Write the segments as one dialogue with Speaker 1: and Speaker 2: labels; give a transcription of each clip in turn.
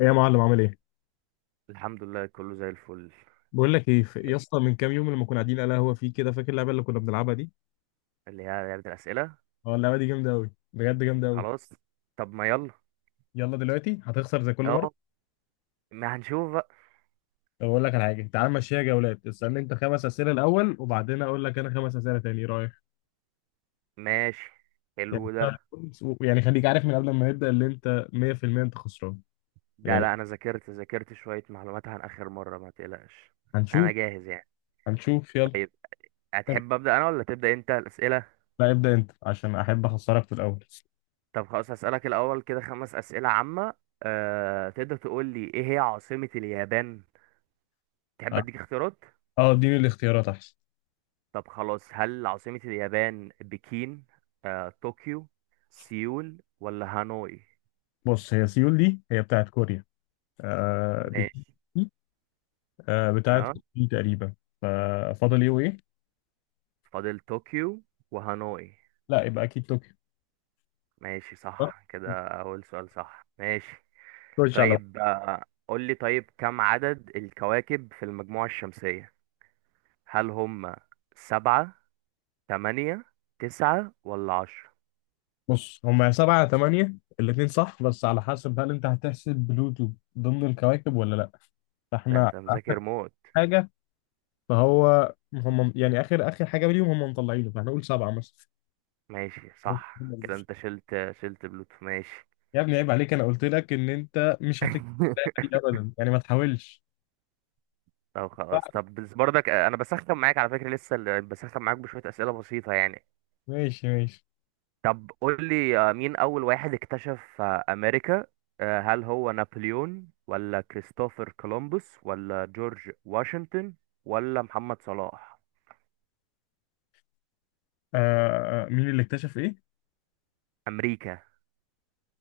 Speaker 1: ايه يا معلم، عامل ايه؟
Speaker 2: الحمد لله، كله زي الفل.
Speaker 1: بقول لك ايه، يا اسطى، من كام يوم لما كنا قاعدين على القهوه في كده، فاكر اللعبه اللي كنا بنلعبها دي؟
Speaker 2: اللي هي لعبة الأسئلة.
Speaker 1: اه، اللعبه دي جامده قوي، بجد جامده قوي.
Speaker 2: خلاص. طب ما يلا.
Speaker 1: يلا دلوقتي هتخسر زي كل مره.
Speaker 2: اهو. ما هنشوف بقى.
Speaker 1: طب اقول لك على حاجه، تعال مشيها جولات، اسالني انت خمس اسئله الاول وبعدين اقول لك انا خمس اسئله تاني، ايه رايك؟
Speaker 2: ماشي.
Speaker 1: يعني
Speaker 2: حلو ده.
Speaker 1: يعني خليك عارف من قبل ما نبدا اللي انت 100% انت خسران.
Speaker 2: ده
Speaker 1: يعني،
Speaker 2: لا، أنا ذاكرت شوية معلومات عن آخر مرة، ما تقلقش. أنا
Speaker 1: هنشوف.
Speaker 2: جاهز يعني.
Speaker 1: هنشوف يلا.
Speaker 2: طيب، هتحب أبدأ أنا ولا تبدأ أنت الأسئلة؟
Speaker 1: لا ابدا انت، عشان احب اخسرك في الاول.
Speaker 2: طب خلاص، هسألك الأول كده خمس أسئلة عامة. تقدر تقول لي إيه هي عاصمة اليابان؟ تحب
Speaker 1: اه،
Speaker 2: أديك اختيارات؟
Speaker 1: اه، اديني الاختيارات احسن.
Speaker 2: طب خلاص، هل عاصمة اليابان بكين، طوكيو، سيول، ولا هانوي؟
Speaker 1: بص هي سيول دي هي بتاعت كوريا. آه، دي
Speaker 2: ماشي.
Speaker 1: بتاعة
Speaker 2: ها.
Speaker 1: طوكيو تقريبا. ففاضل ايه وايه؟
Speaker 2: فاضل طوكيو وهانوي.
Speaker 1: لا يبقى اكيد طوكيو.
Speaker 2: ماشي،
Speaker 1: صح؟
Speaker 2: صح كده، أول سؤال صح، ماشي.
Speaker 1: خش على.
Speaker 2: طيب، قول لي، طيب كم عدد الكواكب في المجموعة الشمسية؟ هل هم سبعة، تمانية، تسعة، ولا عشرة؟
Speaker 1: بص هما سبعة تمانية الاتنين صح، بس على حسب هل انت هتحسب بلوتو ضمن الكواكب ولا لا.
Speaker 2: ده
Speaker 1: فاحنا
Speaker 2: أنت
Speaker 1: اخر
Speaker 2: مذاكر موت.
Speaker 1: حاجة، فهو هم يعني اخر اخر حاجة ليهم، هم مطلعينه، فاحنا نقول سبعة مثلا.
Speaker 2: ماشي، صح كده، أنت شلت بلوتو، ماشي.
Speaker 1: يا ابني عيب عليك، انا قلت لك ان انت مش هتكتب اللعبة دي ابدا، يعني ما تحاولش.
Speaker 2: طب خلاص، طب بس برضك، أنا بسخن معاك على فكرة، لسه بسخن معاك بشوية أسئلة بسيطة يعني.
Speaker 1: ماشي، ماشي.
Speaker 2: طب قول لي، مين أول واحد اكتشف أمريكا؟ هل هو نابليون، ولا كريستوفر كولومبوس، ولا جورج واشنطن، ولا محمد صلاح؟
Speaker 1: مين اللي اكتشف ايه؟
Speaker 2: أمريكا.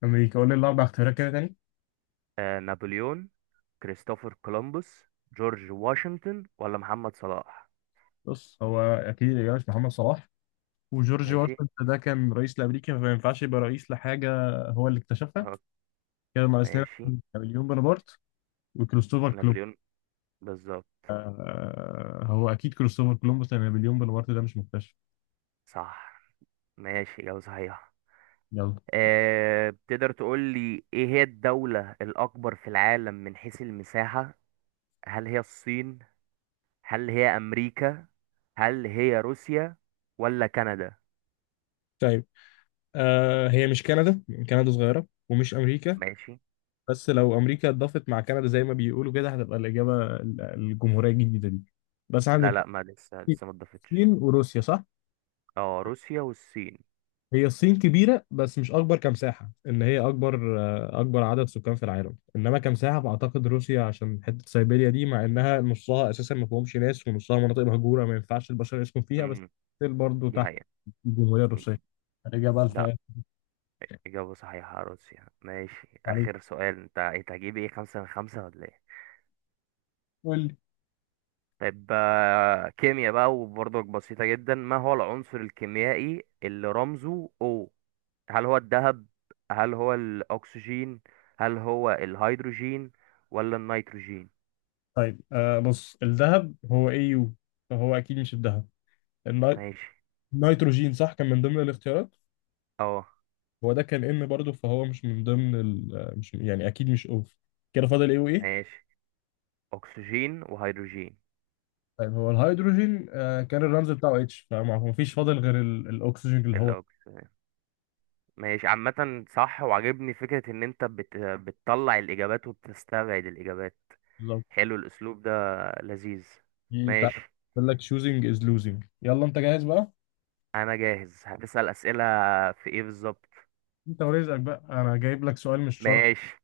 Speaker 1: امريكا. قول لي الاربع اختيارات كده تاني.
Speaker 2: نابليون، كريستوفر كولومبوس، جورج واشنطن، ولا محمد صلاح؟
Speaker 1: بص هو اكيد الاجابه مش محمد صلاح، وجورج
Speaker 2: ماشي.
Speaker 1: واشنطن ده كان رئيس لامريكا فما ينفعش يبقى رئيس لحاجه هو اللي اكتشفها.
Speaker 2: آه،
Speaker 1: كده ناقصنا
Speaker 2: ماشي.
Speaker 1: نابليون بونابرت وكريستوفر
Speaker 2: نابليون،
Speaker 1: كولومبوس.
Speaker 2: بالظبط.
Speaker 1: هو اكيد كريستوفر كولومبوس، لان نابليون بونابرت ده مش مكتشف.
Speaker 2: صح، ماشي، إجابة صحيحة.
Speaker 1: يلا.
Speaker 2: تقدر تقول لي ايه هي الدولة الأكبر في العالم من حيث المساحة؟ هل هي الصين؟ هل هي امريكا؟ هل هي روسيا؟ ولا كندا؟
Speaker 1: طيب، هي مش كندا. كندا صغيرة، ومش أمريكا.
Speaker 2: ماشي.
Speaker 1: بس لو أمريكا اتضافت مع كندا زي ما بيقولوا كده هتبقى الإجابة الجمهورية الجديدة دي. بس
Speaker 2: لا
Speaker 1: عندك
Speaker 2: لا، ما لسه لسه ما اتضافتش.
Speaker 1: الصين وروسيا، صح؟
Speaker 2: اه، روسيا والصين.
Speaker 1: هي الصين كبيرة بس مش أكبر كمساحة، إن هي أكبر عدد سكان في العالم، إنما كمساحة فأعتقد روسيا عشان حتة سيبيريا دي، مع إنها نصها أساسا ما فيهمش ناس، ونصها مناطق مهجورة ما ينفعش البشر يسكن فيها، بس
Speaker 2: امم.
Speaker 1: برضه
Speaker 2: دي
Speaker 1: تحت
Speaker 2: هي.
Speaker 1: الجمهورية الروسية الإجابة بقى
Speaker 2: لا،
Speaker 1: الحقيقة.
Speaker 2: اجابه صحيحه، روسيا، ماشي،
Speaker 1: عليك.
Speaker 2: اخر سؤال، انت إيه، انت هتجيب ايه، خمسة من خمسة ولا ايه؟
Speaker 1: قول لي.
Speaker 2: طيب، كيمياء بقى، وبرضك بسيطة جدا، ما هو العنصر الكيميائي اللي رمزه O؟ هل هو الذهب؟ هل هو الأكسجين؟ هل هو الهيدروجين؟ ولا النيتروجين؟
Speaker 1: طيب، بص الذهب هو اي يو، فهو أكيد مش الذهب. الني-
Speaker 2: ماشي.
Speaker 1: النيتروجين صح كان من ضمن الاختيارات.
Speaker 2: اه.
Speaker 1: هو ده كان ان برضه، فهو مش من ضمن ال... آه، مش يعني أكيد مش اوف. كده فاضل ايه وايه؟
Speaker 2: ماشي. اكسجين وهيدروجين.
Speaker 1: طيب، هو الهيدروجين كان الرمز بتاعه اتش، فما ما فيش فاضل غير الاكسجين، اللي هو
Speaker 2: الاكسجين. ماشي، عامة صح، وعجبني فكرة ان انت بتطلع الاجابات وبتستبعد الاجابات.
Speaker 1: بالظبط.
Speaker 2: حلو الاسلوب ده، لذيذ.
Speaker 1: دي بتاع.
Speaker 2: ماشي.
Speaker 1: بيقول لك choosing is losing. يلا انت جاهز بقى؟
Speaker 2: انا جاهز، هتسأل اسئلة في ايه بالظبط؟
Speaker 1: انت ورزقك بقى، انا جايب لك سؤال مش شرط.
Speaker 2: ماشي.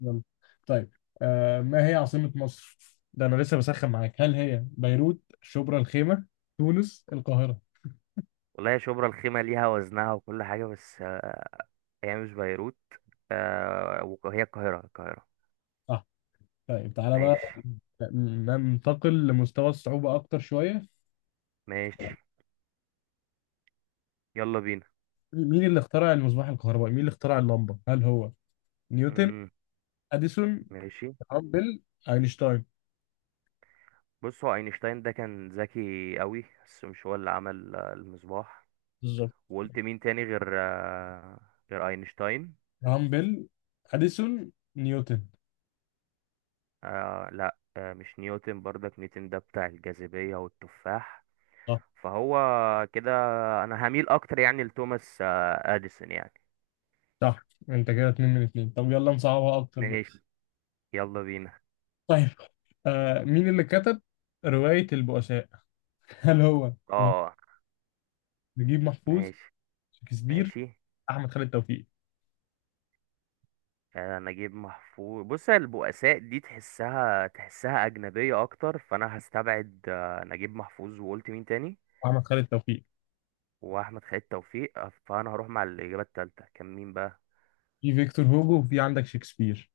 Speaker 1: يلا. طيب، ما هي عاصمة مصر؟ ده انا لسه بسخن معاك، هل هي بيروت، شبرا الخيمة، تونس، القاهرة؟
Speaker 2: والله يا شبرا الخيمة ليها وزنها وكل حاجة، بس هي مش بيروت، وهي القاهرة، القاهرة.
Speaker 1: صح. طيب تعالى بقى
Speaker 2: ماشي
Speaker 1: ننتقل لمستوى الصعوبة اكتر شوية.
Speaker 2: ماشي. يلا بينا.
Speaker 1: مين اللي اخترع المصباح الكهربائي؟ مين اللي اخترع اللمبة؟ هل هو نيوتن،
Speaker 2: امم.
Speaker 1: اديسون،
Speaker 2: ماشي.
Speaker 1: هامبل، اينشتاين؟
Speaker 2: بص هو اينشتاين ده كان ذكي قوي، بس مش هو اللي عمل المصباح.
Speaker 1: بالظبط.
Speaker 2: وقلت مين تاني غير اينشتاين؟
Speaker 1: هامبل، اديسون، نيوتن.
Speaker 2: لا، مش نيوتن برضك، نيوتن ده بتاع الجاذبية والتفاح.
Speaker 1: صح.
Speaker 2: فهو كده. انا هميل اكتر يعني لتوماس اديسون يعني.
Speaker 1: صح، انت كده اتنين من اتنين. طب يلا نصعبها اكتر بقى.
Speaker 2: ماشي. يلا بينا.
Speaker 1: طيب، مين اللي كتب رواية البؤساء؟ هل هو
Speaker 2: اه.
Speaker 1: نجيب محفوظ،
Speaker 2: ماشي
Speaker 1: شكسبير،
Speaker 2: ماشي.
Speaker 1: احمد خالد توفيق؟
Speaker 2: نجيب محفوظ، بص البؤساء دي تحسها أجنبية أكتر، فأنا هستبعد نجيب محفوظ، وقلت مين تاني،
Speaker 1: احمد خالد توفيق،
Speaker 2: وأحمد خالد توفيق، فأنا هروح مع الإجابة التالتة، كان مين بقى؟
Speaker 1: في فيكتور هوجو، وفي عندك شكسبير.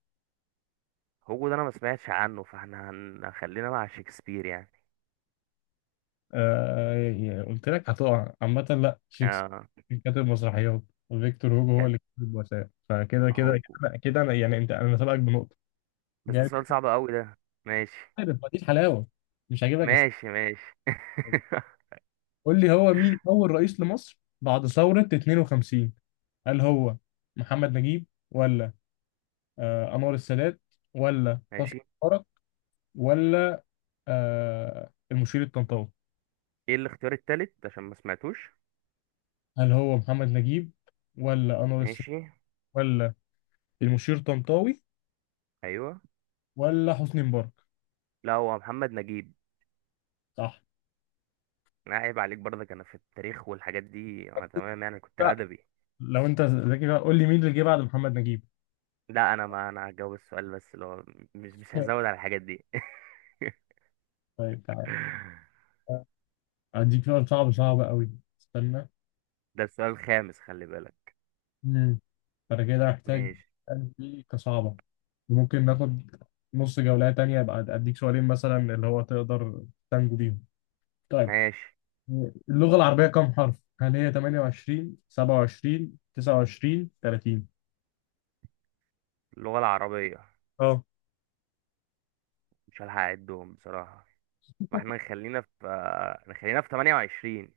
Speaker 2: هوجو ده انا ما سمعتش عنه، فاحنا خلينا مع شكسبير يعني.
Speaker 1: يعني قلت لك هتقع عامة، لا شكسبير
Speaker 2: اه.
Speaker 1: كاتب مسرحيات، وفيكتور هوجو هو
Speaker 2: كانت
Speaker 1: اللي كاتب البؤساء، فكده كده
Speaker 2: هوجو،
Speaker 1: كده كده انا يعني انا سابقك بنقطة.
Speaker 2: بس ده سؤال صعب قوي ده. ماشي.
Speaker 1: عارف، ما دي الحلاوه. مش هجيبك.
Speaker 2: ماشي ماشي.
Speaker 1: قول لي، هو مين اول رئيس لمصر بعد ثوره 52؟ هل هو محمد نجيب، ولا انور السادات، ولا حسني
Speaker 2: ماشي.
Speaker 1: مبارك، ولا المشير الطنطاوي؟
Speaker 2: ايه الاختيار التالت عشان ما سمعتوش؟
Speaker 1: هل هو محمد نجيب، ولا انور السادات،
Speaker 2: ماشي.
Speaker 1: ولا المشير الطنطاوي،
Speaker 2: ايوه.
Speaker 1: ولا حسني مبارك؟
Speaker 2: لا، هو محمد نجيب.
Speaker 1: صح.
Speaker 2: لا عيب عليك برضك، انا في التاريخ والحاجات دي انا تمام يعني، كنت
Speaker 1: لا
Speaker 2: ادبي.
Speaker 1: لو انت ذكي بقى، قول لي مين اللي جه بعد محمد نجيب.
Speaker 2: لا، انا ما انا هجاوب السؤال، بس لو مش هزود على الحاجات دي.
Speaker 1: طيب، تعالى اديك سؤال صعب، صعب قوي. استنى.
Speaker 2: ده السؤال الخامس، خلي بالك.
Speaker 1: فأنا كده هحتاج
Speaker 2: ماشي.
Speaker 1: أسأل دي كصعبة، ممكن ناخد نص جولة تانية، أبقى أديك سؤالين مثلا، اللي هو تقدر تنجو بيهم. طيب،
Speaker 2: ماشي.
Speaker 1: اللغة العربية كم حرف؟ هل هي 28، 27، 29، 30؟
Speaker 2: اللغة العربية،
Speaker 1: اه.
Speaker 2: مش هلحق اعدهم بصراحة، فاحنا نخلينا في 28.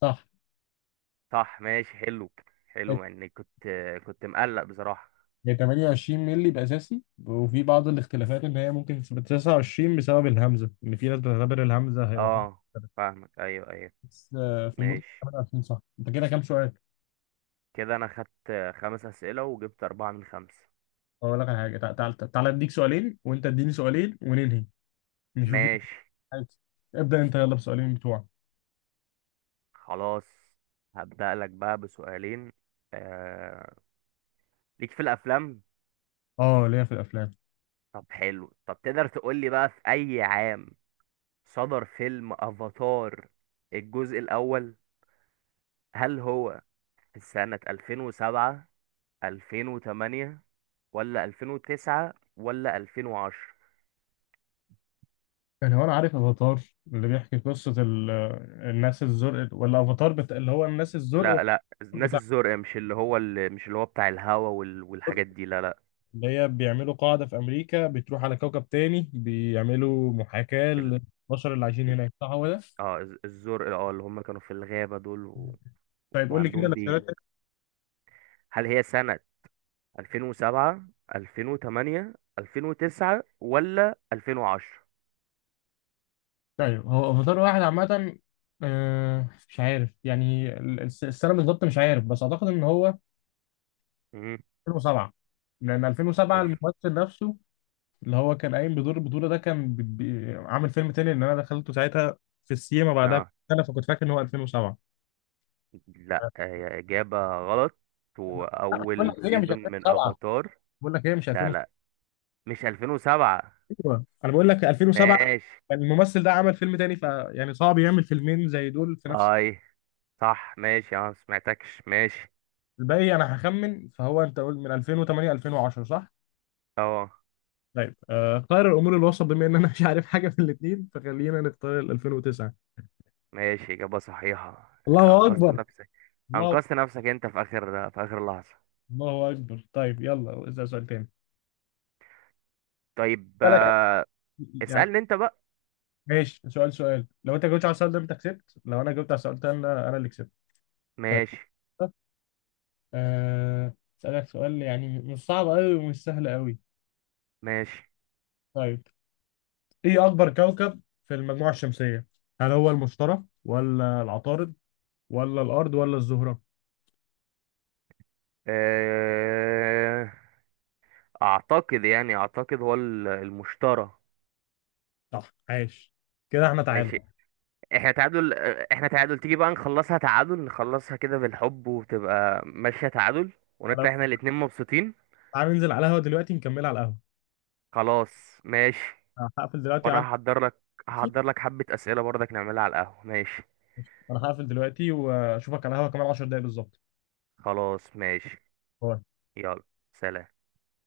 Speaker 1: صح،
Speaker 2: صح، ماشي، حلو. حلو يعني، كنت مقلق بصراحة.
Speaker 1: هي 28 مللي الأساسي، وفي بعض الاختلافات إن هي ممكن تبقى 29 بسبب الهمزة، إن في ناس بتعتبر الهمزة هي واحدة.
Speaker 2: اه، فاهمك، ايوه، ايوه.
Speaker 1: بس في المطلق
Speaker 2: ماشي.
Speaker 1: 28 صح. أنت كده كام سؤال؟
Speaker 2: كده انا خدت خمس اسئلة وجبت اربعة من خمسة.
Speaker 1: أقول لك على حاجة، تعالى أديك سؤالين، وأنت اديني سؤالين، وننهي، نشوف مين
Speaker 2: ماشي
Speaker 1: عايز. ابدأ انت يلا بسؤالين بتوعك.
Speaker 2: خلاص، هبدأ لك بقى بسؤالين. آه... ليك في الافلام.
Speaker 1: اه، ليا في الافلام.
Speaker 2: طب حلو، طب تقدر تقول لي بقى في اي عام صدر فيلم افاتار الجزء الاول؟ هل هو في سنة 2007، 2008، ولا 2009، ولا 2010؟
Speaker 1: يعني هو انا عارف افاتار، اللي بيحكي قصة الناس الزرق، ولا افاتار اللي هو الناس الزرق،
Speaker 2: لا لا،
Speaker 1: والأفاتار
Speaker 2: الناس
Speaker 1: بتاع
Speaker 2: الزرق مش اللي هو، اللي مش اللي هو بتاع الهوا
Speaker 1: الزرق،
Speaker 2: والحاجات دي، لا لا.
Speaker 1: اللي هي بيعملوا قاعدة في امريكا، بتروح على كوكب تاني، بيعملوا محاكاة
Speaker 2: ال...
Speaker 1: للبشر اللي عايشين هناك، صح هو ده؟
Speaker 2: اه، الزرق، اه اللي هم كانوا في الغابة دول
Speaker 1: طيب قول لي كده
Speaker 2: وعندهم ديل.
Speaker 1: الاختيارات.
Speaker 2: هل هي سنة 2007، 2008، 2009، ولا 2010؟
Speaker 1: طيب هو افاتار واحد عامة. مش عارف يعني السنة بالظبط، مش عارف، بس اعتقد ان هو
Speaker 2: امم.
Speaker 1: 2007. لان 2007، الممثل نفسه، اللي هو كان قايم بدور البطولة ده كان عامل فيلم تاني اللي أنا دخلته ساعتها في السينما بعدها
Speaker 2: اه
Speaker 1: بسنة، فكنت فاكر إن هو 2007.
Speaker 2: لا، هي إجابة غلط،
Speaker 1: لا، بقول لك
Speaker 2: وأول
Speaker 1: هي مش
Speaker 2: سيزون من
Speaker 1: 2007.
Speaker 2: أفاتار.
Speaker 1: بقول لك هي مش
Speaker 2: لا
Speaker 1: 2007.
Speaker 2: لا، مش 2007.
Speaker 1: أيوة. أنا بقول لك 2007
Speaker 2: ماشي.
Speaker 1: كان الممثل ده عمل فيلم تاني، فيعني صعب يعمل فيلمين زي دول في نفس
Speaker 2: هاي، صح ماشي، اه سمعتكش، ماشي.
Speaker 1: الباقي. أنا هخمن، فهو، أنت قول من 2008، 2010 صح؟
Speaker 2: اه.
Speaker 1: طيب، خير الأمور الوسط، بما إن أنا مش عارف حاجة في الاتنين فخلينا نختار ال 2009.
Speaker 2: ماشي، إجابة صحيحة،
Speaker 1: الله
Speaker 2: أنقذت
Speaker 1: أكبر.
Speaker 2: نفسك.
Speaker 1: الله.
Speaker 2: أنقذت نفسك أنت في آخر لحظة.
Speaker 1: الله أكبر. طيب يلا اسأل سؤال تاني.
Speaker 2: طيب،
Speaker 1: بالك. يعني
Speaker 2: اسألني أنت بقى.
Speaker 1: ماشي، سؤال، لو انت جاوبت على السؤال ده انت كسبت، لو انا جاوبت على السؤال ده انا اللي كسبت. طيب،
Speaker 2: ماشي
Speaker 1: آه، اسالك سؤال يعني مش صعب قوي ومش سهل قوي.
Speaker 2: ماشي.
Speaker 1: طيب، ايه اكبر كوكب في المجموعة الشمسية؟ هل هو المشتري، ولا العطارد، ولا الارض، ولا الزهرة؟
Speaker 2: آه، أعتقد هو المشترى.
Speaker 1: صح، عاش، كده احنا
Speaker 2: ماشي،
Speaker 1: تعادل.
Speaker 2: احنا تعادل، تيجي بقى نخلصها تعادل، نخلصها كده بالحب، وتبقى ماشية تعادل، ونطلع
Speaker 1: أنا-
Speaker 2: احنا الاتنين مبسوطين.
Speaker 1: تعال ننزل على القهوة دلوقتي نكمل على القهوة.
Speaker 2: خلاص ماشي.
Speaker 1: أنا هقفل دلوقتي
Speaker 2: وانا
Speaker 1: عاد.
Speaker 2: هحضر لك حبة اسئلة برضك نعملها على القهوة، ماشي.
Speaker 1: انا هقفل دلوقتي واشوفك على القهوة كمان 10 دقايق بالظبط.
Speaker 2: خلاص ماشي. يلا. سلام.